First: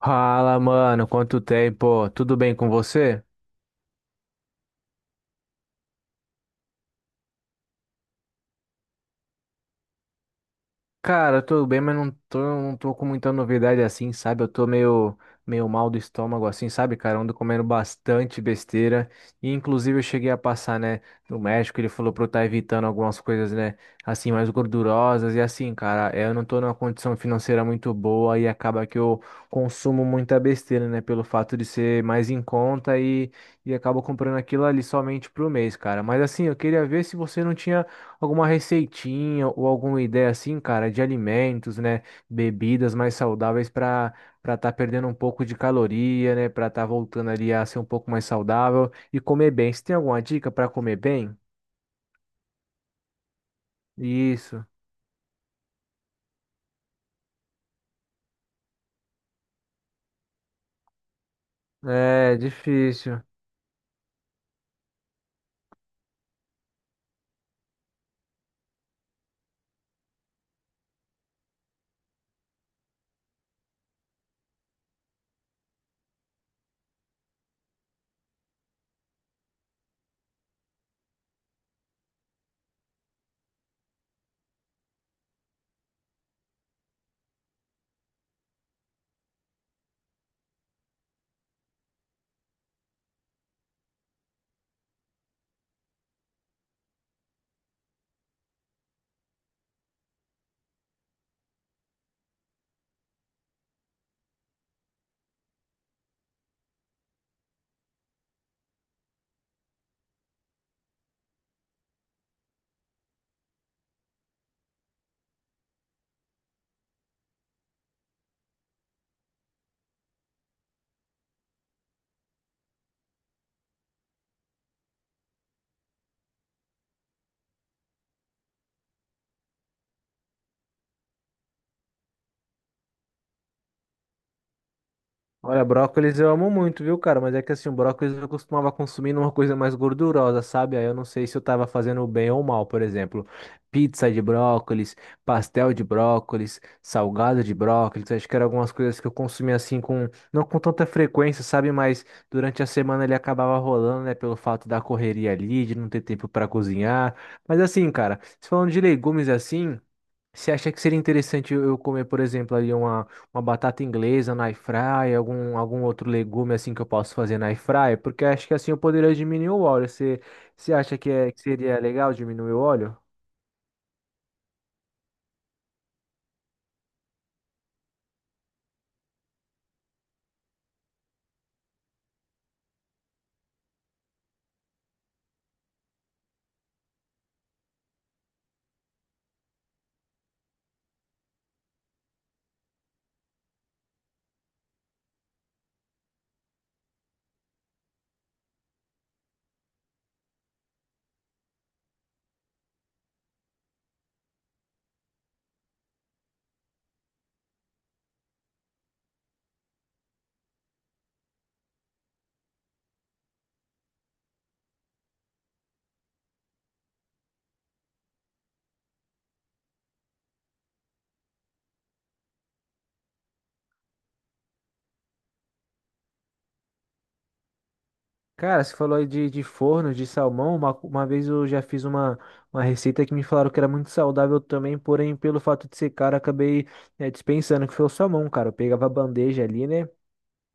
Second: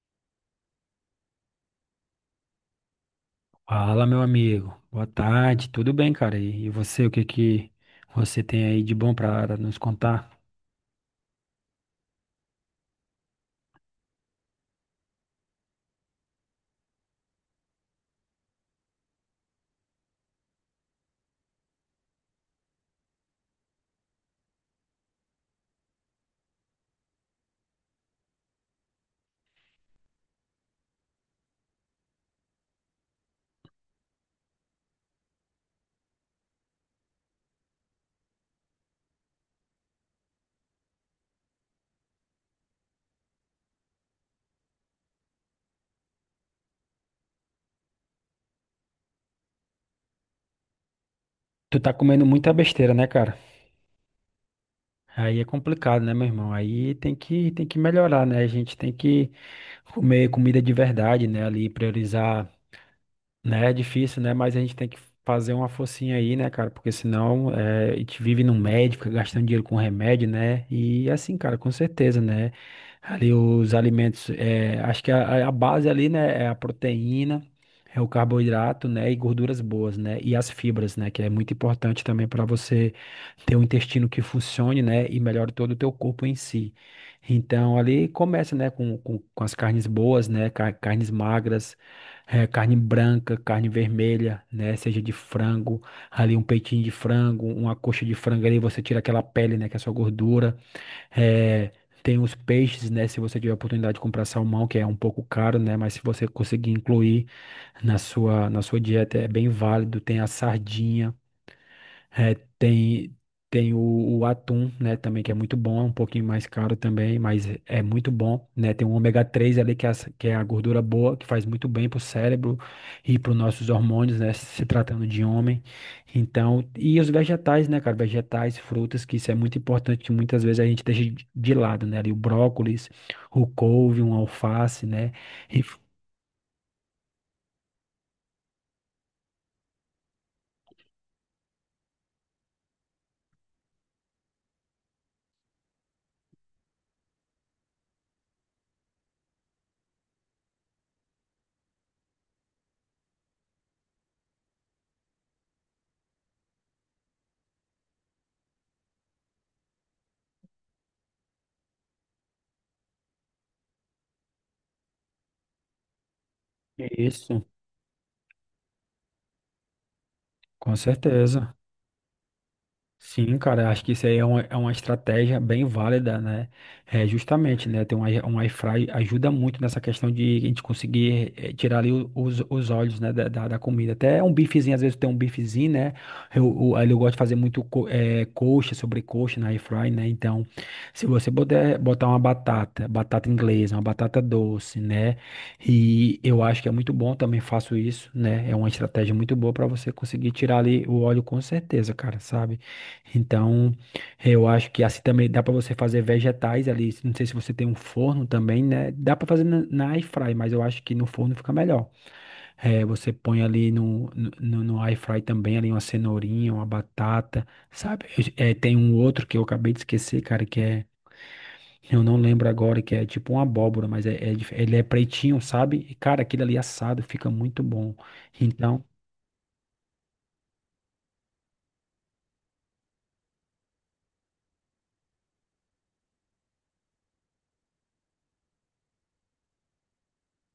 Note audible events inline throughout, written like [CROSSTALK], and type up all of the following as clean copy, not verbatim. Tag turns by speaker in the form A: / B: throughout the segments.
A: Fala, mano, quanto tempo? Tudo bem com você?
B: Fala, meu amigo. Boa tarde. Tudo bem, cara? E você, o que que você tem aí de bom pra nos contar?
A: Cara, eu tô bem, mas não tô com muita novidade assim, sabe? Eu tô meio mal do estômago assim, sabe, cara? Eu ando comendo bastante besteira. E inclusive eu cheguei a passar, né, no médico, ele falou pra eu estar evitando algumas coisas, né, assim, mais gordurosas. E assim, cara, eu não tô numa condição financeira muito boa e acaba que eu consumo muita besteira, né, pelo fato de ser mais em conta e acabo comprando aquilo ali somente pro mês, cara. Mas assim, eu queria ver se você não tinha alguma receitinha ou alguma ideia assim, cara, de alimentos, né? Bebidas mais saudáveis para estar perdendo um pouco de caloria, né? Para estar voltando ali a ser um pouco mais saudável e comer bem. Você tem alguma dica para comer bem?
B: Tu tá comendo muita besteira, né, cara?
A: Isso.
B: Aí é complicado, né, meu irmão? Aí tem que melhorar, né? A gente tem que comer comida de verdade, né? Ali
A: É
B: priorizar
A: difícil.
B: Né, É difícil, né? Mas a gente tem que fazer uma forcinha aí, né, cara? Porque senão a gente vive no médico, fica gastando dinheiro com remédio, né? E assim, cara, com certeza, né? Ali os alimentos, acho que a base ali, né, é a proteína, é o carboidrato, né? E gorduras boas, né? E as fibras, né? Que é muito importante também para você ter um intestino que funcione, né? E melhore todo o teu corpo em si. Então, ali começa, né, com as carnes boas, né? Carnes magras é, carne branca, carne vermelha, né? Seja de frango, ali um peitinho de frango, uma coxa de frango ali, você tira aquela pele, né? Que é só gordura. É, tem os peixes, né? Se você tiver a oportunidade de comprar salmão, que é um pouco caro, né? Mas se você conseguir incluir na sua dieta, é bem válido. Tem a sardinha. É, tem o atum, né, também que é muito bom, é um pouquinho mais caro também, mas é muito bom, né? Tem o ômega 3 ali que é, que é a gordura boa, que faz muito bem pro cérebro e para os nossos hormônios, né, se tratando de homem. Então, e os vegetais, né, cara, vegetais, frutas, que isso é muito importante, que muitas vezes a gente deixa de lado, né? Ali o brócolis, o couve, um alface, né? E
A: Olha,
B: f-
A: brócolis eu amo muito, viu, cara? Mas é que assim, o brócolis eu costumava consumir numa coisa mais gordurosa, sabe? Aí eu não sei se eu tava fazendo bem ou mal, por exemplo, pizza de brócolis, pastel de brócolis, salgado de brócolis. Acho que eram algumas coisas que eu consumia assim com, não com tanta frequência, sabe? Mas durante a semana ele acabava rolando, né? Pelo fato da correria ali, de não ter tempo pra cozinhar. Mas assim, cara, se falando de legumes assim. Você acha que seria interessante eu comer, por exemplo, ali uma batata inglesa na air fryer, algum outro legume assim que eu posso fazer
B: isso,
A: na air fryer? Porque acho que assim eu poderia diminuir o óleo. Você
B: com
A: acha que, que
B: certeza.
A: seria legal diminuir o óleo?
B: Sim, cara, acho que isso aí é uma estratégia bem válida, né? É, justamente, né? Ter um, um air fry ajuda muito nessa questão de a gente conseguir tirar ali os óleos, né, da comida. Até um bifezinho, às vezes tem um bifezinho, né? Ali eu gosto de fazer muito coxa, sobrecoxa na air fry, né? Então, se você puder botar uma batata, batata inglesa, uma batata doce, né? E eu acho que é muito bom, também faço isso, né? É uma estratégia muito boa para você conseguir tirar ali o óleo com certeza, cara, sabe? Então, eu acho que assim também dá para você fazer vegetais ali. Não sei se você tem um forno também, né? Dá para fazer na air fry, mas eu acho que no forno fica melhor. É, você põe ali no air fry também ali uma cenourinha, uma batata, sabe? É, tem um outro que eu acabei de esquecer, cara, que é eu não lembro agora, que é tipo uma abóbora, mas é ele é pretinho, sabe? E cara, aquele ali assado fica muito bom.
A: Cara, você
B: Então,
A: falou aí de forno, de salmão. Uma vez eu já fiz uma receita que me falaram que era muito saudável também, porém, pelo fato de ser caro, né, dispensando, que foi o salmão, cara. Eu pegava a bandeja ali, né?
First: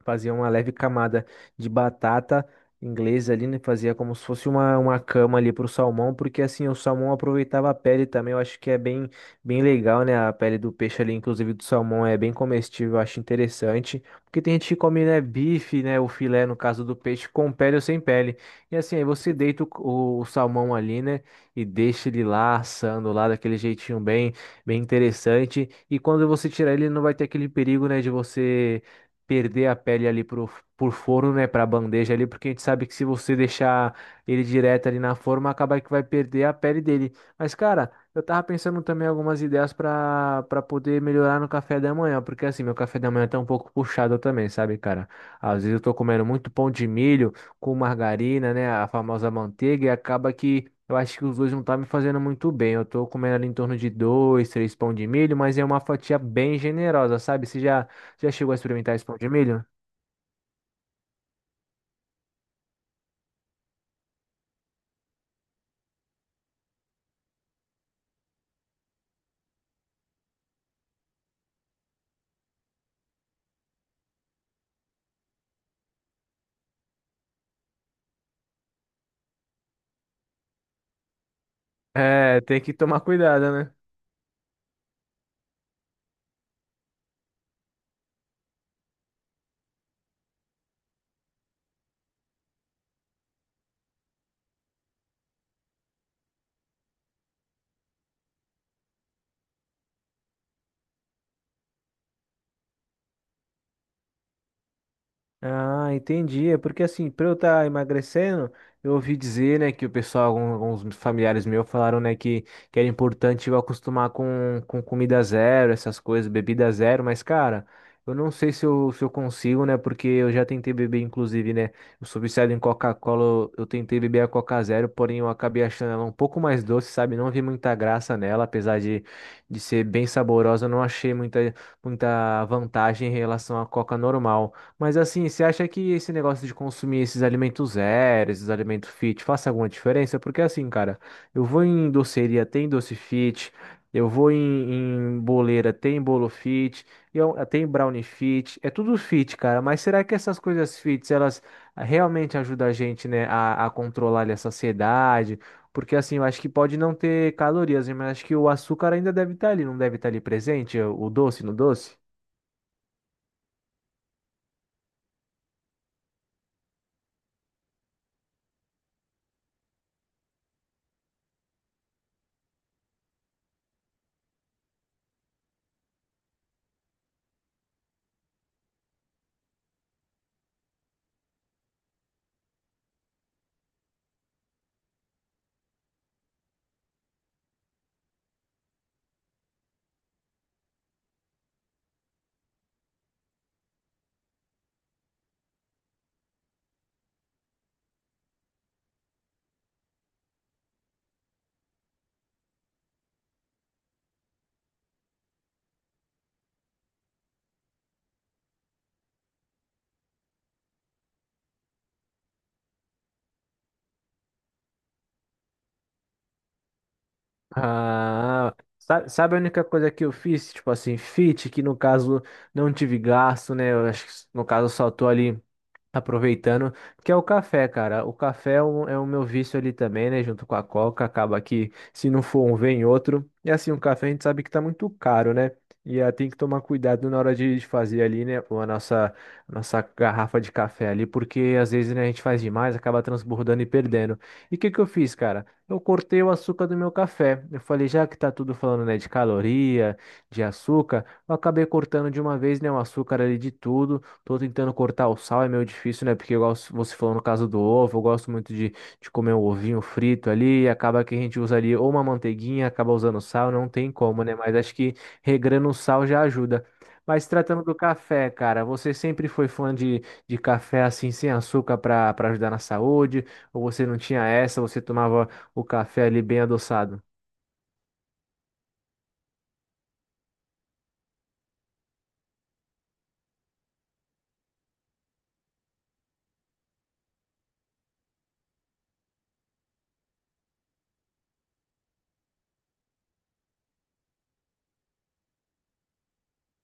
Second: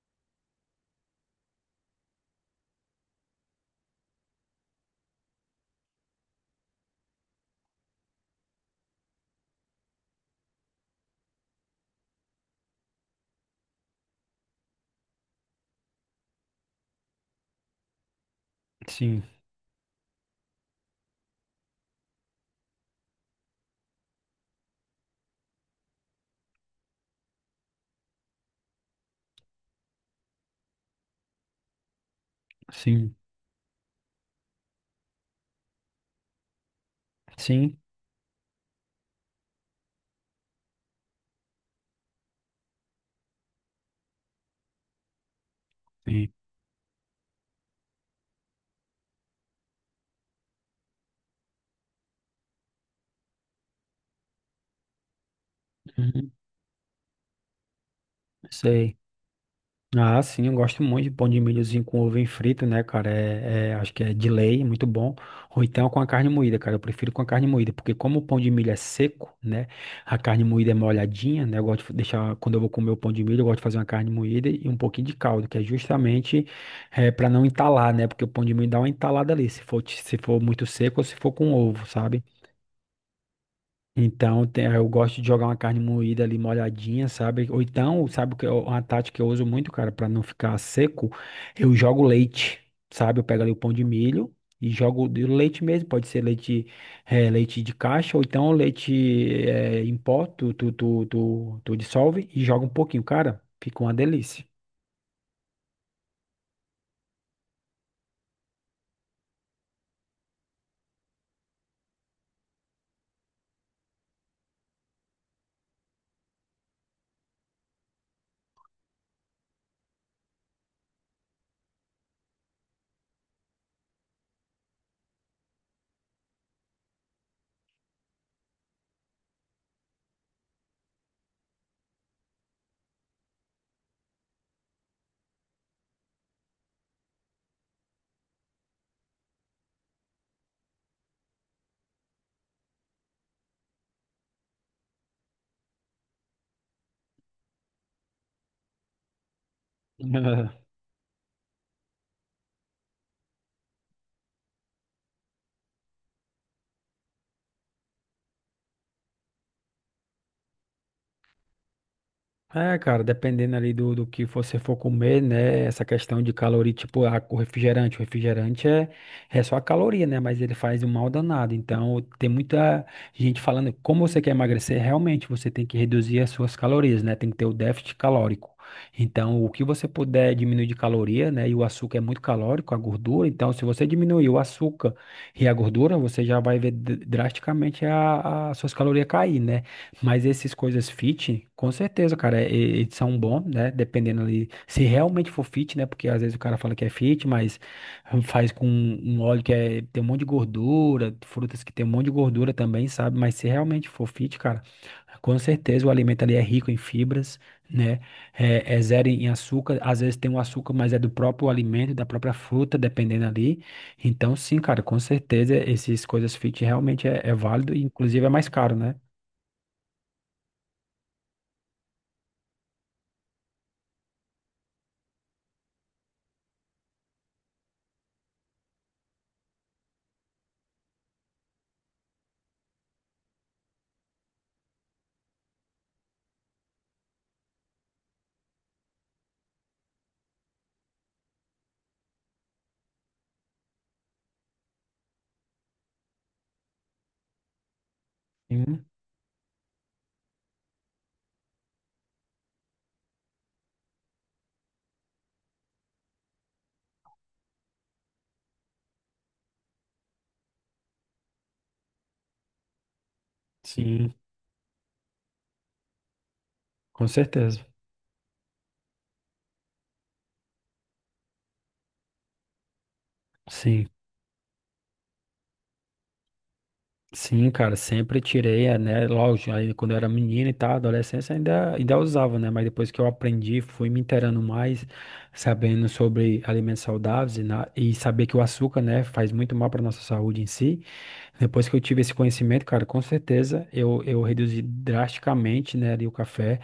A: Fazia uma leve camada de batata inglesa ali, né? Fazia como se fosse uma cama ali pro salmão, porque assim, o salmão aproveitava a pele também, eu acho que é bem, bem legal, né? A pele do peixe ali, inclusive do salmão, é bem comestível, eu acho interessante. Porque tem gente que come, né, bife, né, o filé, no caso do peixe, com pele ou sem pele. E assim, aí
B: sim,
A: você deita o salmão ali, né, e deixa ele lá assando lá daquele jeitinho bem, bem interessante. E quando você tirar ele, não vai ter aquele perigo, né, de você perder a pele ali por forno, né, pra bandeja ali, porque a gente sabe que se
B: sim,
A: você deixar ele direto ali na forma, acaba que vai perder a pele dele. Mas,
B: sim,
A: cara, eu tava pensando também algumas ideias pra para poder melhorar no café da manhã, porque assim, meu café da manhã tá um pouco puxado também, sabe, cara? Às vezes eu tô comendo
B: sim.
A: muito pão de milho com margarina, né, a famosa manteiga, e acaba que eu acho que os dois não tá me fazendo muito bem. Eu tô comendo ali em torno de dois, três pão de milho, mas é uma fatia
B: Uhum,
A: bem generosa, sabe? Você já chegou a experimentar
B: sei.
A: esse pão de milho?
B: Ah, sim, eu gosto muito de pão de milhozinho com ovo frito, né, cara? Acho que é de lei, muito bom. Ou então com a carne moída, cara. Eu prefiro com a carne moída, porque como o pão de milho é seco, né? A carne moída é molhadinha, né? Eu gosto de deixar, quando eu vou comer o pão de milho, eu gosto de fazer uma carne moída e um pouquinho de caldo, que é justamente é, para não entalar, né? Porque o pão de milho dá uma entalada ali, se for muito seco ou se for com ovo, sabe?
A: É, tem que tomar cuidado, né?
B: Então, eu gosto de jogar uma carne moída ali molhadinha, sabe? Ou então, uma tática que eu uso muito, cara, pra não ficar seco, eu jogo leite, sabe? Eu pego ali o pão de milho e jogo de leite mesmo, pode ser leite, leite de caixa ou então leite, em pó, tu dissolve e joga um pouquinho, cara, fica uma delícia.
A: Ah, entendi. É porque assim, pra eu estar emagrecendo, eu ouvi dizer, né, que o pessoal, alguns familiares meus falaram, né, que era importante eu acostumar com comida zero, essas coisas, bebida zero, mas, cara, eu não sei se eu, se eu consigo, né, porque eu já tentei beber, inclusive, né, eu sou viciado em Coca-Cola, eu tentei beber a Coca Zero, porém eu acabei achando ela um pouco mais doce, sabe? Não vi muita graça nela, apesar de ser bem saborosa, eu não achei muita, muita vantagem em relação à Coca normal. Mas assim, você acha que esse negócio de consumir esses alimentos zero, esses alimentos fit, faça alguma diferença? Porque assim, cara, eu vou em doceria, tem doce fit, eu vou em, em boleira, tem bolo fit, eu, tem brownie fit, é tudo fit, cara. Mas será que essas
B: [LAUGHS]
A: coisas fits, elas realmente ajudam a gente, né, a controlar ali a saciedade? Porque assim, eu acho que pode não ter calorias, né, mas acho que o açúcar ainda deve estar ali, não deve estar ali presente, o doce no doce?
B: É, cara, dependendo ali do que você for comer, né? Essa questão de caloria, tipo, a, o refrigerante. O refrigerante é só a caloria, né? Mas ele faz um mal danado. Então, tem muita gente falando, como você quer emagrecer, realmente você tem que reduzir as suas calorias, né? Tem que ter o déficit calórico. Então, o que você puder diminuir de caloria, né? E o açúcar é muito calórico, a gordura. Então, se você diminuir o açúcar e a gordura, você já vai ver drasticamente as suas calorias cair, né? Mas esses coisas fit, com certeza, cara, eles são bons, né? Dependendo ali, se realmente for fit, né? Porque às vezes o cara fala que é fit, mas faz com um óleo que é, tem um monte de gordura, frutas que tem um monte de gordura também, sabe? Mas se realmente for fit, cara, com certeza o alimento ali é rico em fibras, né? É, é zero em açúcar, às vezes tem um açúcar, mas é do próprio alimento, da própria fruta, dependendo ali. Então, sim, cara, com certeza, essas coisas fit realmente é válido e inclusive é mais
A: Ah,
B: caro, né?
A: sabe a única coisa que eu fiz? Tipo assim, fit, que no caso não tive gasto, né? Eu acho que no caso saltou ali. Aproveitando, que é o café, cara. O café é é o meu vício ali também, né? Junto com a Coca, acaba que se não for um, vem outro. E assim, o café a gente sabe que tá muito caro, né? E tem que tomar cuidado na hora de fazer ali, né? A nossa garrafa de café ali, porque às vezes, né, a gente faz demais, acaba transbordando e perdendo. E o que que eu fiz, cara? Eu cortei o açúcar do meu café. Eu falei, já que tá tudo
B: Sim.
A: falando, né, de caloria, de açúcar, eu acabei cortando de uma vez, né, o açúcar ali de tudo. Tô tentando cortar o sal, é meio difícil, né? Porque, igual você falou no caso do ovo, eu gosto muito de comer um ovinho frito ali, e acaba que a gente usa ali ou uma manteiguinha, acaba usando sal, não tem
B: Sim,
A: como, né? Mas acho que regrando o sal já ajuda.
B: com
A: Mas tratando
B: certeza.
A: do café, cara, você sempre foi fã de café assim, sem açúcar para ajudar na saúde? Ou você
B: Sim,
A: não tinha essa, você tomava o café ali bem adoçado?
B: sim, cara, sempre tirei, é, né? Lógico, aí quando eu era menino e tal, adolescência ainda, ainda usava, né? Mas depois que eu aprendi, fui me inteirando mais, sabendo sobre alimentos saudáveis e e saber que o açúcar, né, faz muito mal para nossa saúde em si. Depois que eu tive esse conhecimento, cara, com certeza eu reduzi drasticamente, né, ali o café,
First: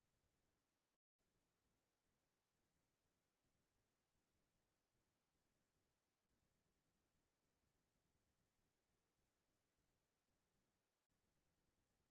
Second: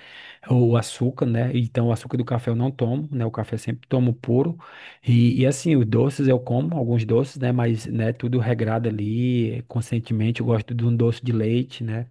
B: o açúcar, né? Então, o açúcar do café eu não tomo, né? O café eu sempre tomo puro. E assim, os doces eu como, alguns doces, né? Mas, né, tudo regrado ali, conscientemente. Eu gosto de um doce de leite, né?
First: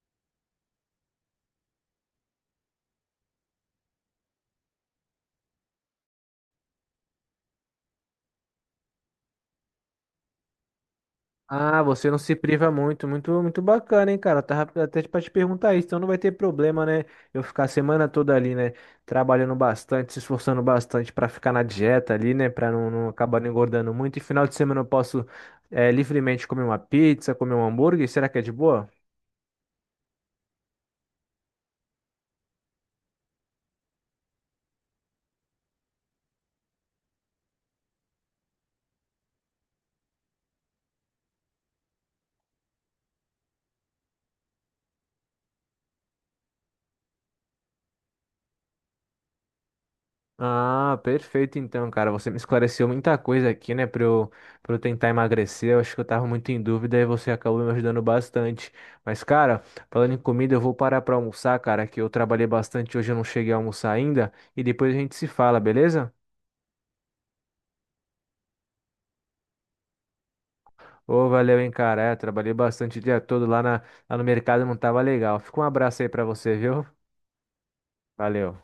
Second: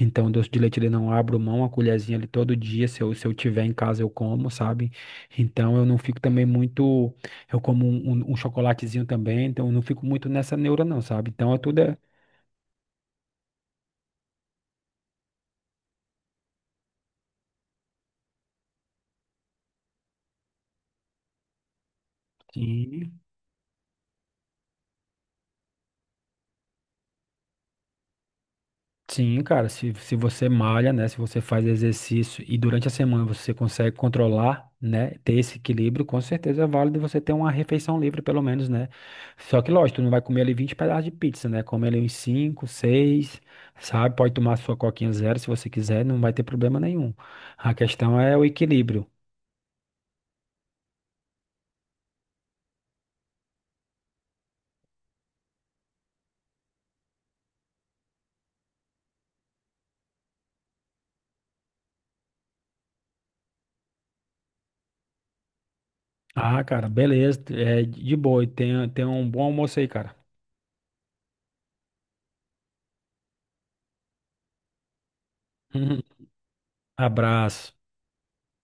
B: Então, doce de leite ele não abro mão, a colherzinha ali todo dia, se eu tiver em casa eu como, sabe? Então, eu não fico também muito. Eu como um chocolatezinho também, então eu não fico muito nessa neura, não, sabe? Então, é tudo.
A: Ah,
B: É
A: você não se priva muito, muito, muito bacana, hein, cara? Eu tava até pra te perguntar isso, então não vai ter problema, né? Eu ficar a semana toda ali, né? Trabalhando bastante, se esforçando bastante pra ficar na dieta ali, né? Pra não, não
B: Sim,
A: acabar não engordando muito. E final de semana eu posso, livremente comer uma pizza, comer um hambúrguer. Será que é de boa?
B: sim, cara, se você malha, né, se você faz exercício e durante a semana você consegue controlar, né, ter esse equilíbrio, com certeza é válido você ter uma refeição livre pelo menos, né, só que lógico, tu não vai comer ali 20 pedaços de pizza, né, comer ali uns 5 6 sabe, pode tomar sua coquinha zero se você quiser, não vai ter problema nenhum, a questão é o equilíbrio.
A: Ah, perfeito então, cara. Você me esclareceu muita coisa aqui, né, pra eu tentar emagrecer. Eu acho que eu tava muito em dúvida e você acabou me ajudando bastante. Mas, cara, falando em comida, eu vou parar pra almoçar, cara, que eu trabalhei bastante hoje, eu não cheguei a almoçar ainda. E depois a gente se fala, beleza?
B: Ah, cara, beleza, é de boa, e tenha um bom almoço aí, cara.
A: Ô, valeu, hein, cara. É, trabalhei bastante o dia todo lá, na, lá no mercado, não tava legal. Fica um abraço aí pra você,
B: [LAUGHS]
A: viu?
B: Abraço.
A: Valeu.